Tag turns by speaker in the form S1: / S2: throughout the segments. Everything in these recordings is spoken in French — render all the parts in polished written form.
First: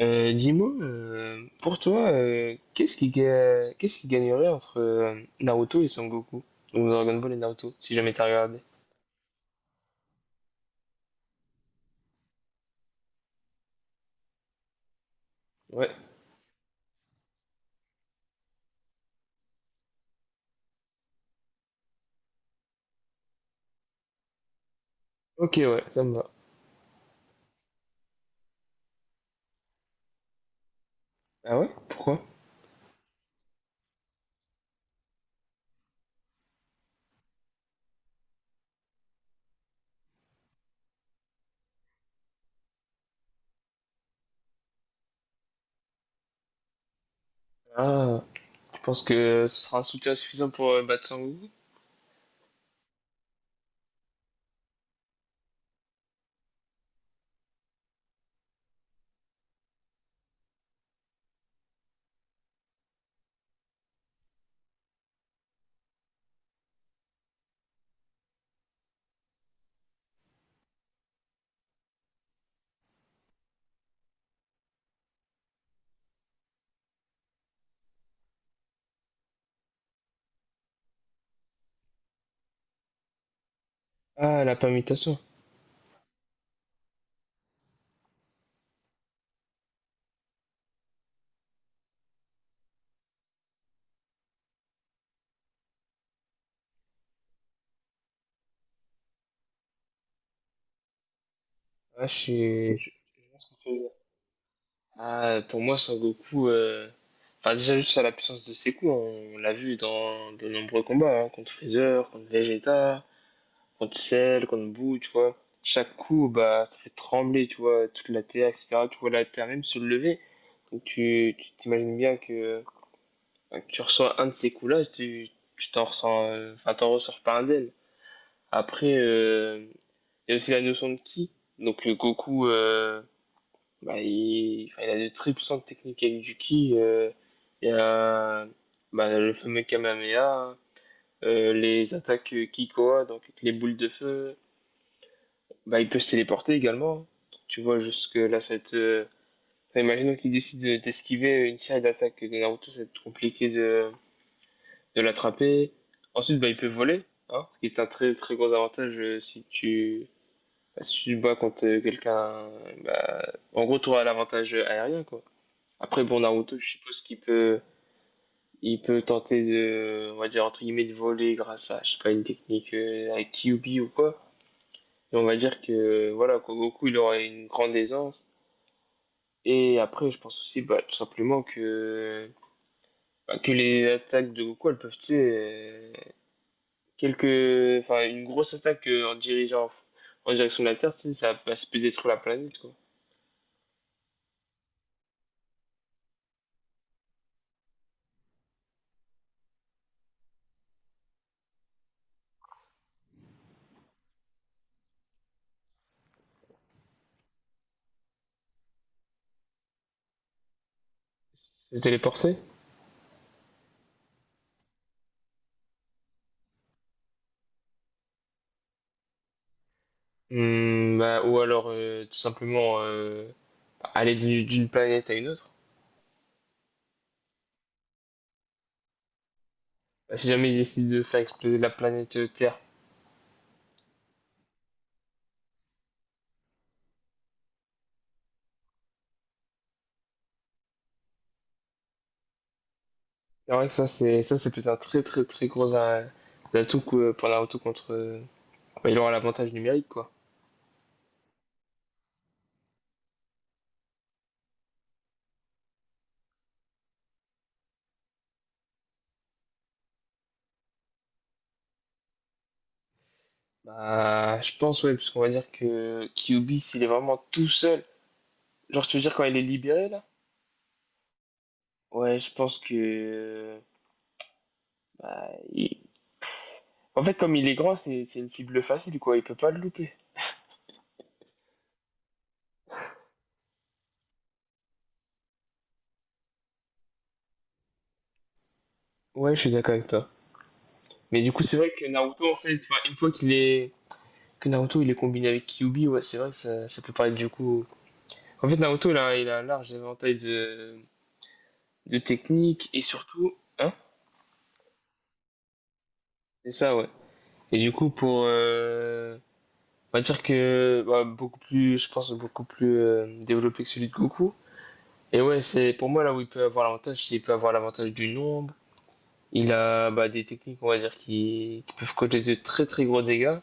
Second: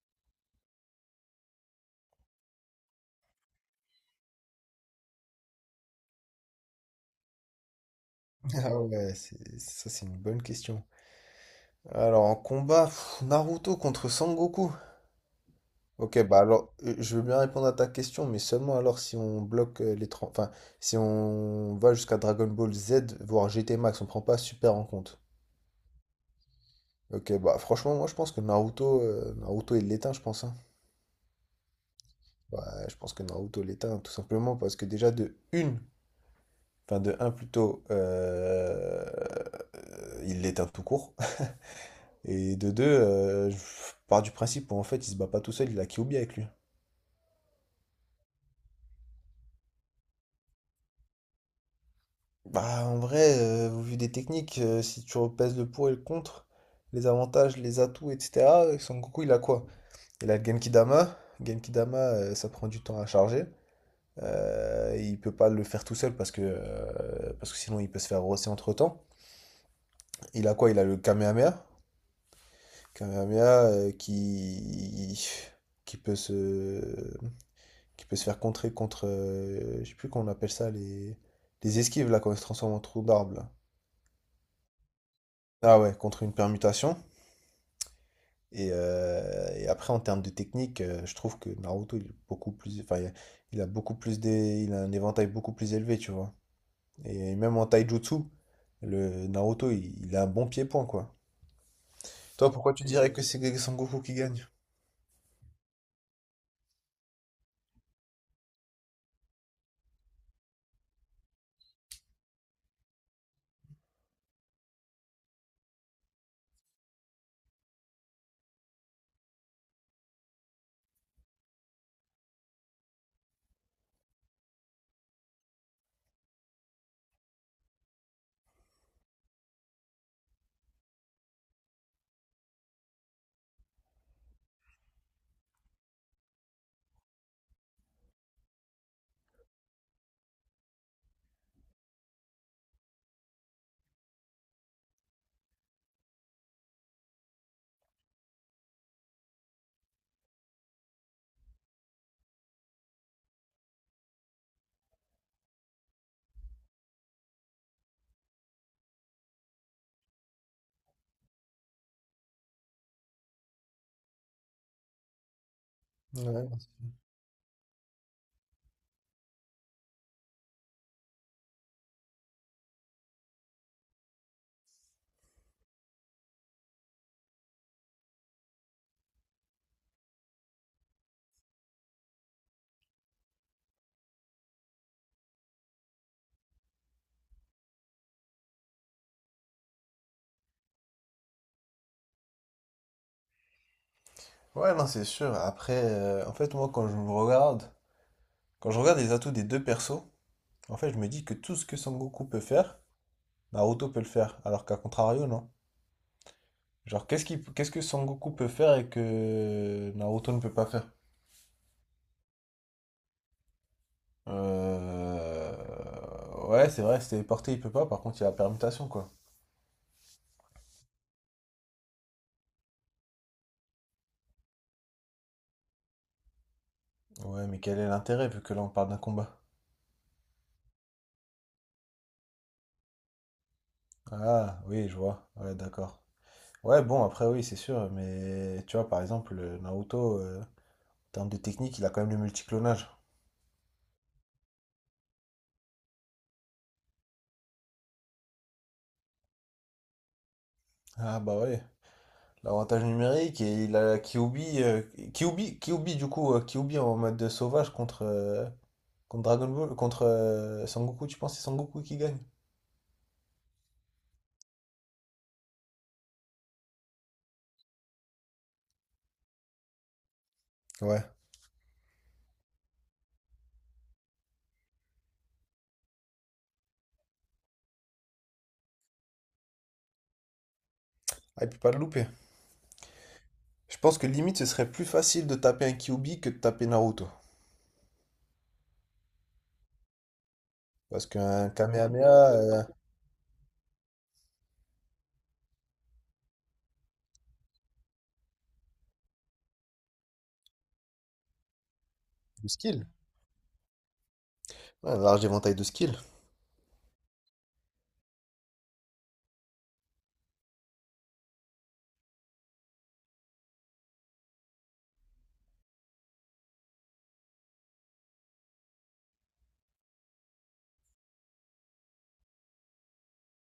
S1: Dis-moi, pour toi, qu'est-ce qui, qu'est-ce qui gagnerait entre Naruto et Son Goku? Donc Dragon Ball et Naruto, si jamais t'as regardé.
S2: Ah ouais, ça c'est une bonne question. Alors en combat, pff, Naruto contre Sangoku.
S1: Ouais,
S2: Ok, bah alors je veux bien répondre à ta question, mais seulement alors si on bloque les trente. Si on va jusqu'à Dragon Ball Z, voire GT Max, on prend pas Super en compte.
S1: ok, ouais, ça me va.
S2: Ok, bah franchement, moi je pense que Naruto, Naruto il l'éteint, je pense, hein.
S1: Ah ouais? Pourquoi?
S2: Ouais, je pense que Naruto l'éteint, tout simplement parce que déjà de une, enfin de un plutôt, il l'éteint tout court. Et de deux, je pars du principe où en fait il se bat pas tout seul, il a Kyuubi avec lui.
S1: Ah, tu penses que ce sera un soutien suffisant pour battre Son Goku?
S2: Bah en vrai, au vu des techniques, si tu repèses le pour et le contre, les avantages, les atouts, etc., Son Goku il a quoi? Il a le Genkidama. Genkidama, ça prend du temps à charger. Il peut pas le faire tout seul parce que sinon il peut se faire rosser entre-temps. Il a quoi? Il a le Kamehameha. Kamehameha qui peut se... qui peut se faire contrer contre, je sais plus comment on appelle ça, les esquives, là, quand ils se transforme en trou d'arbre là.
S1: Ah, la permutation.
S2: Ah ouais, contre une permutation. Et après, en termes de technique, je trouve que Naruto, il est beaucoup plus, enfin, il a beaucoup plus des, il a un éventail beaucoup plus élevé, tu vois. Et même en taijutsu, le Naruto, il a un bon pied-point, quoi.
S1: Ah, je
S2: Toi, pourquoi
S1: suis...
S2: tu
S1: je
S2: dirais que
S1: vois ce que
S2: c'est
S1: tu veux dire.
S2: Sengoku qui gagne?
S1: Ah, pour moi, Son Goku... Enfin, déjà, juste à la puissance de ses coups, on l'a vu dans de nombreux combats, hein, contre Freezer, contre Vegeta... Contre sel, contre boue, tu vois. Chaque coup, bah, ça fait trembler, tu vois, toute la terre, etc. Tu vois la terre même se lever. Donc tu t'imagines bien que tu reçois un de ces coups-là, tu t'en ressens, enfin, t'en ressors pas un d'elle. Après, il y a aussi la notion de ki. Donc Goku, bah, il, enfin, il a de très puissantes techniques avec du ki. Il y a bah, le fameux Kamehameha, les attaques Kikoa, donc avec les boules de feu. Bah, il peut se téléporter également. Tu vois, jusque là, ça va être. Enfin, imaginons qu'il décide d'esquiver une série d'attaques de Naruto, ça va être compliqué de l'attraper. Ensuite, bah, il peut voler, hein, ce qui est un très très gros avantage si tu. Bah, si tu te bats contre quelqu'un, bah, en gros, tu auras l'avantage aérien, quoi. Après, bon, Naruto,
S2: Ouais.
S1: je suppose qu'il peut, il peut tenter de, on va dire, entre guillemets, de voler grâce à, je sais pas, une technique avec Kyuubi ou quoi. Et on va dire que, voilà, quoi, Goku, il aura une grande aisance. Et après, je pense aussi, bah, tout simplement que, bah, que les attaques de Goku, elles peuvent, tu sais, quelques, enfin, une grosse attaque en dirigeant en direction de la Terre, tu sais, ça, bah, ça peut détruire la planète, quoi.
S2: Ouais, non, c'est sûr. Après, en fait, moi, quand je regarde les atouts des deux persos, en fait, je me dis que tout ce que Son Goku peut faire, Naruto peut le faire, alors qu'à contrario, non. Genre, qu'est-ce que Son Goku peut faire et que Naruto ne peut pas faire?
S1: Se téléporter?
S2: Euh, Ouais, c'est vrai, se téléporter, il peut pas, par contre, il a la permutation, quoi.
S1: Hmm, bah, ou alors, tout simplement, aller d'une planète à une autre.
S2: Ouais, mais quel est l'intérêt, vu que là, on parle d'un combat?
S1: Bah, si jamais ils décident de faire exploser la planète Terre,
S2: Ah, oui, je vois. Ouais, d'accord. Ouais, bon, après, oui, c'est sûr, mais tu vois, par exemple, Naruto, en termes de technique, il a quand même le multiclonage.
S1: c'est vrai que ça, c'est peut-être un très, très, très gros atout que, pour Naruto contre, bah, il aura l'avantage numérique, quoi.
S2: Ah, bah ouais. L'avantage numérique et il a Kyuubi, du coup, Kyuubi en mode de sauvage contre, contre Dragon Ball, contre Sangoku, tu penses que c'est Sangoku qui gagne?
S1: Bah, je pense, ouais, parce qu'on va dire que Kyubi, s'il est vraiment tout seul, genre, tu veux dire quand il est libéré, là?
S2: Ouais.
S1: Ouais, je pense que. Bah, en fait, comme il est grand, c'est une cible facile, quoi. Il peut pas le louper.
S2: Ah, il peut pas le louper. Je pense que limite ce serait plus facile de taper un Kyuubi que de taper Naruto.
S1: Ouais, je suis d'accord avec toi.
S2: Parce
S1: Mais du coup,
S2: qu'un
S1: c'est vrai que Naruto,
S2: Kamehameha,
S1: en fait,
S2: euh.
S1: enfin, une fois qu'il est. Que Naruto, il est combiné avec Kyubi, ouais, c'est vrai que ça peut paraître du coup. En fait, Naruto, il a un large éventail de
S2: Le
S1: techniques et
S2: skill.
S1: surtout. Hein?
S2: Ouais, un large éventail de skill.
S1: C'est ça, ouais. Et du coup, pour. On va dire que bah, beaucoup plus, je pense, beaucoup plus développé que celui de Goku. Et ouais, c'est pour moi là où il peut avoir l'avantage, c'est qu'il peut avoir l'avantage du nombre. Il a bah, des techniques, on va dire, qui peuvent causer de très très gros dégâts.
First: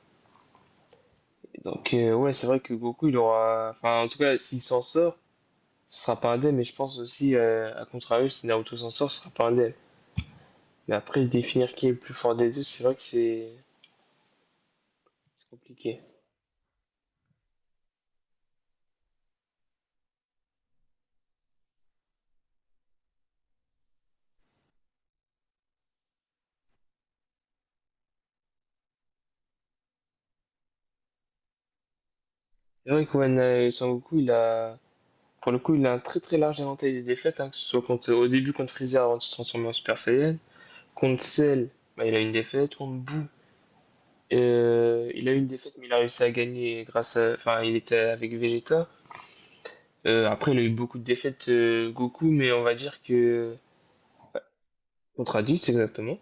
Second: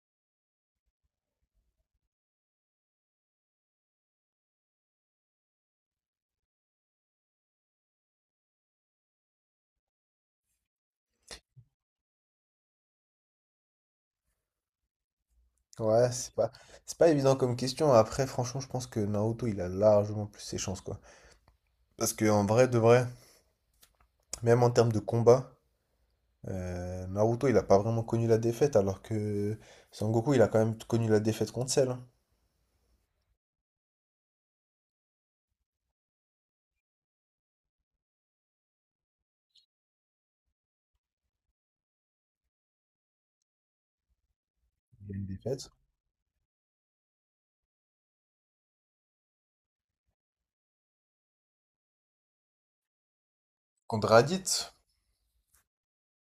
S1: Et donc ouais, c'est vrai que Goku, il aura... Enfin, en tout cas, s'il s'en sort, ce sera pas indemne. Mais je pense aussi, à contrario, si Naruto s'en sort, ce sera pas indemne. Mais après, définir qui est le plus fort des deux, c'est vrai que c'est compliqué.
S2: Ouais, c'est pas, c'est pas évident comme question. Après, franchement, je pense que Naruto, il a largement plus ses chances, quoi. Parce que en vrai, de vrai, même en termes de combat, Naruto, il a pas vraiment connu la défaite, alors que Sangoku, il a quand même connu la défaite contre Cell, hein.
S1: C'est vrai que ouais, Son Goku, il a... Pour le coup, il a un très très large éventail des défaites, hein, que ce soit contre, au début contre Freezer avant de se transformer en Super Saiyan. Contre Cell, bah, il a une défaite. Contre Boo,
S2: Il a une
S1: il a eu une
S2: défaite.
S1: défaite, mais il a réussi à gagner grâce à. Enfin, il était avec Vegeta. Après, il a eu beaucoup de défaites, Goku, mais on va dire que.
S2: Contre Raditz.
S1: Contre Raditz, exactement.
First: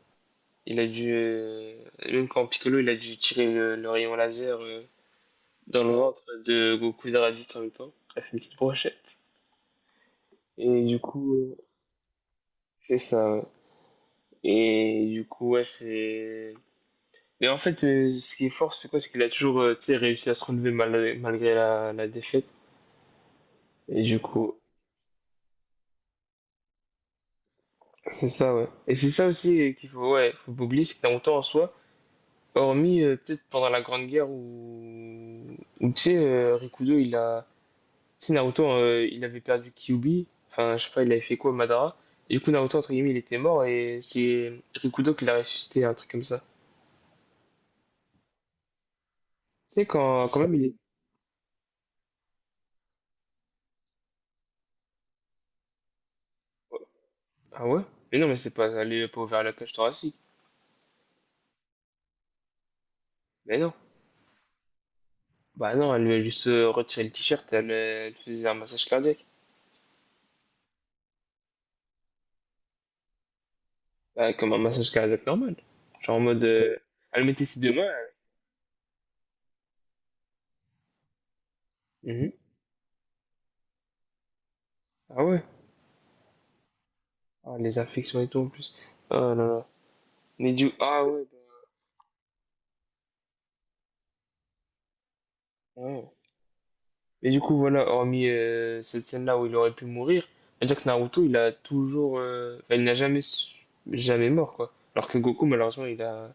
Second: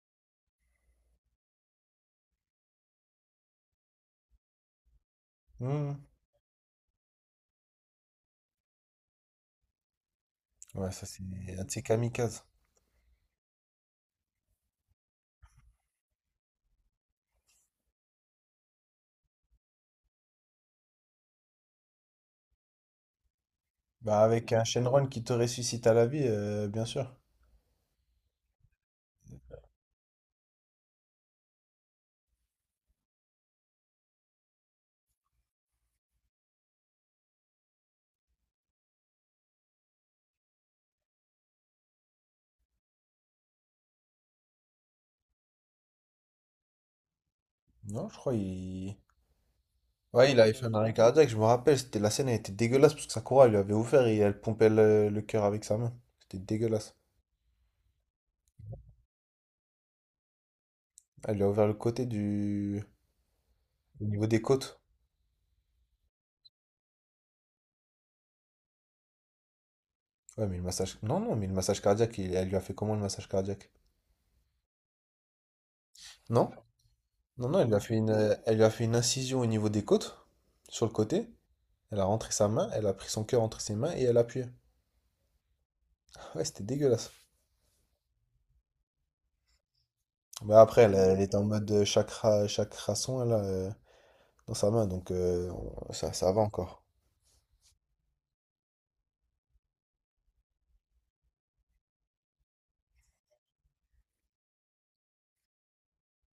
S1: Il a dû. Même quand Piccolo, il a dû tirer le rayon laser dans le
S2: Hmm.
S1: ventre de Goku et de Raditz en même temps. Il a fait une petite brochette. Et
S2: Ouais,
S1: du
S2: ça c'est
S1: coup,
S2: un de ses kamikazes.
S1: c'est ça. Ouais. Et du coup, ouais, c'est. Mais en fait, ce qui est fort, c'est quoi? C'est qu'il a toujours, tu sais, réussi à se relever malgré la, la défaite. Et du
S2: Bah avec
S1: coup,
S2: un Shenron qui te ressuscite à la vie, bien sûr.
S1: c'est ça, ouais. Et c'est ça aussi qu'il faut, ouais, faut pas oublier, c'est que t'as longtemps en soi, hormis peut-être pendant la Grande Guerre où, où tu sais, Rikudo, il a. Tu sais, Naruto, il avait perdu Kyuubi. Enfin, je sais pas, il avait fait quoi, Madara. Et du coup, Naruto, entre guillemets, il était mort et c'est Rikudo qui l'a ressuscité, un truc comme ça.
S2: Non, je crois il...
S1: Tu sais, quand,
S2: Ouais,
S1: quand
S2: il avait
S1: même, il
S2: fait un
S1: est.
S2: arrêt cardiaque, je me rappelle, c'était la scène, elle était dégueulasse parce que Sakura elle lui avait ouvert et elle pompait le cœur avec sa main. C'était dégueulasse.
S1: Ah ouais? Mais non, mais c'est pas, elle lui a pas ouvert la cage thoracique.
S2: Elle lui a ouvert le côté du...
S1: Mais non.
S2: Au niveau des côtes.
S1: Bah non, elle lui a juste retiré le t-shirt, elle, elle faisait un massage cardiaque.
S2: Ouais, mais le massage... Non, non, mais le massage cardiaque, elle lui a fait comment le massage cardiaque?
S1: Bah, comme un massage cardiaque normal. Genre en mode,
S2: Non?
S1: elle mettait
S2: Non, non,
S1: ses
S2: elle
S1: deux
S2: lui a
S1: mains.
S2: fait une, elle lui a fait une incision au niveau des côtes, sur le côté. Elle a
S1: Mhm.
S2: rentré sa main, elle a pris son cœur entre ses mains et elle a appuyé.
S1: Ah ouais?
S2: Ouais, c'était dégueulasse.
S1: Ah, les infections et tout en plus. Oh là là. Mais
S2: Mais
S1: du,
S2: après,
S1: ah
S2: elle
S1: ouais.
S2: était en mode chakra son, dans sa main, donc
S1: Bah, ouais.
S2: ça, ça va encore.
S1: Mais du coup, voilà, hormis cette scène-là où il aurait pu mourir, c'est-à-dire que Naruto, il a toujours, enfin, il n'a jamais, jamais mort quoi. Alors que Goku, malheureusement, il a,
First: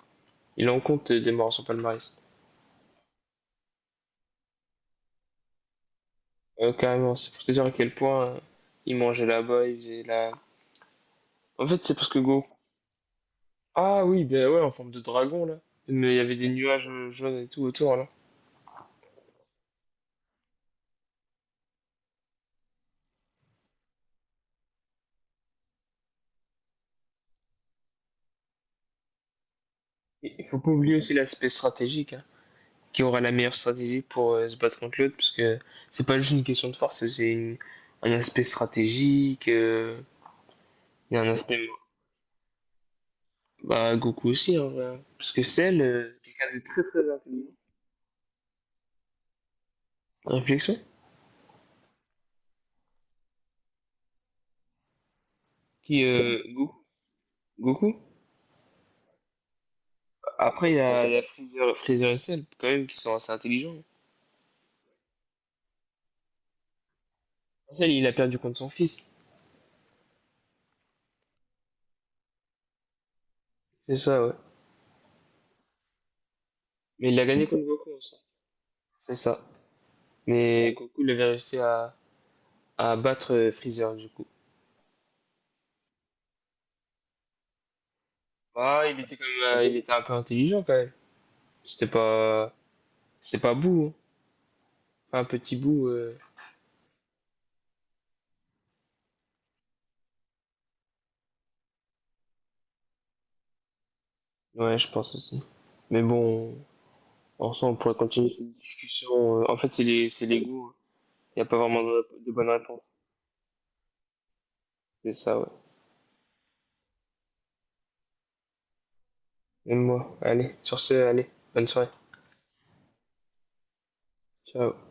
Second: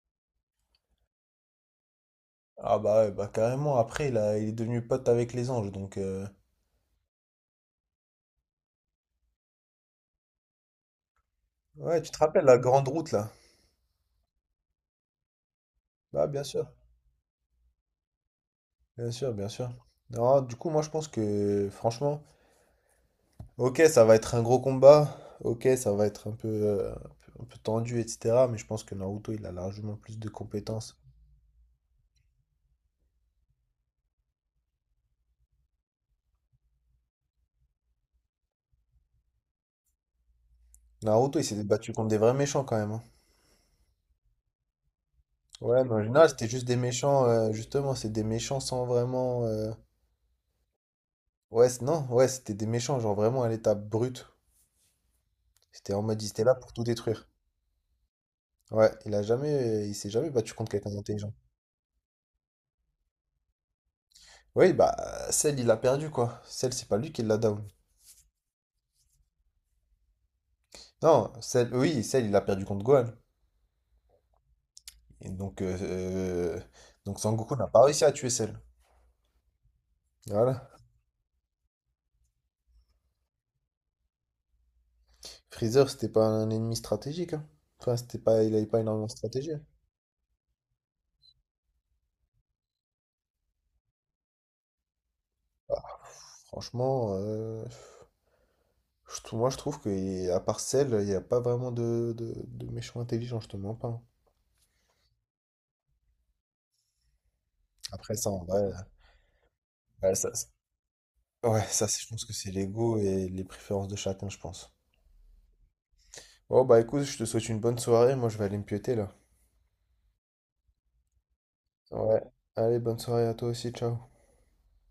S1: il en compte des morts à son palmarès.
S2: Ah bah ouais, bah carrément, après, il est devenu pote avec les anges, donc euh.
S1: Carrément, c'est pour te dire à quel point ils mangeaient là-bas, ils faisaient la... En fait, c'est
S2: Ouais,
S1: parce
S2: tu
S1: que
S2: te
S1: Goku...
S2: rappelles la grande route, là?
S1: Ah oui, ben ouais, en forme de dragon, là. Mais il y
S2: Bah
S1: avait
S2: bien
S1: des
S2: sûr,
S1: nuages jaunes et tout autour, là.
S2: bien sûr, bien sûr. Non, du coup, moi, je pense que, franchement... Ok, ça va être un gros combat. Ok, ça va être un peu, un peu tendu, etc. Mais je pense que Naruto, il a largement plus de
S1: Et il faut pas oublier
S2: compétences.
S1: aussi l'aspect stratégique, hein, qui aura la meilleure stratégie pour se battre contre l'autre, parce que c'est pas juste une question de force, un aspect stratégique, il y a un
S2: Naruto, il
S1: aspect...
S2: s'est battu contre des vrais méchants quand même, hein.
S1: Bah, Goku aussi, en vrai. Hein. Parce que Cell,
S2: Ouais, mais en général, c'était
S1: quelqu'un de
S2: juste des
S1: très très
S2: méchants,
S1: intelligent.
S2: justement, c'est des méchants sans vraiment, euh.
S1: Réflexion.
S2: Non, ouais, c'était des méchants, genre vraiment à l'état brut. C'était
S1: Qui,
S2: en mode, il était là pour
S1: Goku,
S2: tout détruire.
S1: Goku,
S2: Ouais, il s'est jamais battu
S1: après,
S2: contre
S1: il y
S2: quelqu'un
S1: a, il y euh, a
S2: d'intelligent.
S1: Fraser, Fraser et Cell, quand même, qui sont assez intelligents.
S2: Oui, bah, Cell, il a perdu quoi. Cell, c'est pas lui qui l'a down.
S1: Cell, il a perdu contre son fils.
S2: Non, Cell, il a perdu contre Gohan.
S1: C'est ça, ouais.
S2: Et
S1: Mais il
S2: donc
S1: a gagné
S2: Sangoku
S1: contre
S2: n'a pas
S1: Goku,
S2: réussi à
S1: ça.
S2: tuer Cell.
S1: C'est ça.
S2: Voilà.
S1: Mais Goku, il avait réussi à battre Freezer, du coup.
S2: Freezer, c'était pas un ennemi stratégique, hein. Enfin, c'était pas, il avait pas
S1: Ah il
S2: énormément de
S1: était quand
S2: stratégie.
S1: même, il était un peu intelligent, quand même. C'était pas, c'était pas bout, hein. Un petit bout,
S2: Ah, franchement, moi je trouve que à part Cell, il n'y a pas vraiment de méchants intelligents, je te mens pas, hein.
S1: Ouais, je pense aussi. Mais bon, en soi, on pourrait
S2: Après
S1: continuer
S2: ça, en
S1: cette
S2: vrai,
S1: discussion. En fait,
S2: ouais,
S1: c'est
S2: ça,
S1: les
S2: c'est-
S1: goûts. Hein. Il n'y a pas
S2: ouais,
S1: vraiment
S2: ça, c'est je pense
S1: de
S2: que
S1: bonne
S2: c'est
S1: réponse.
S2: l'ego et les préférences de chacun, je pense.
S1: C'est ça, ouais.
S2: Bon, bah écoute, je te souhaite une bonne soirée. Moi, je vais aller me piéter là.
S1: Même moi. Allez, sur ce, allez. Bonne soirée.
S2: Ouais. Allez, bonne soirée à toi aussi. Ciao.
S1: Ciao.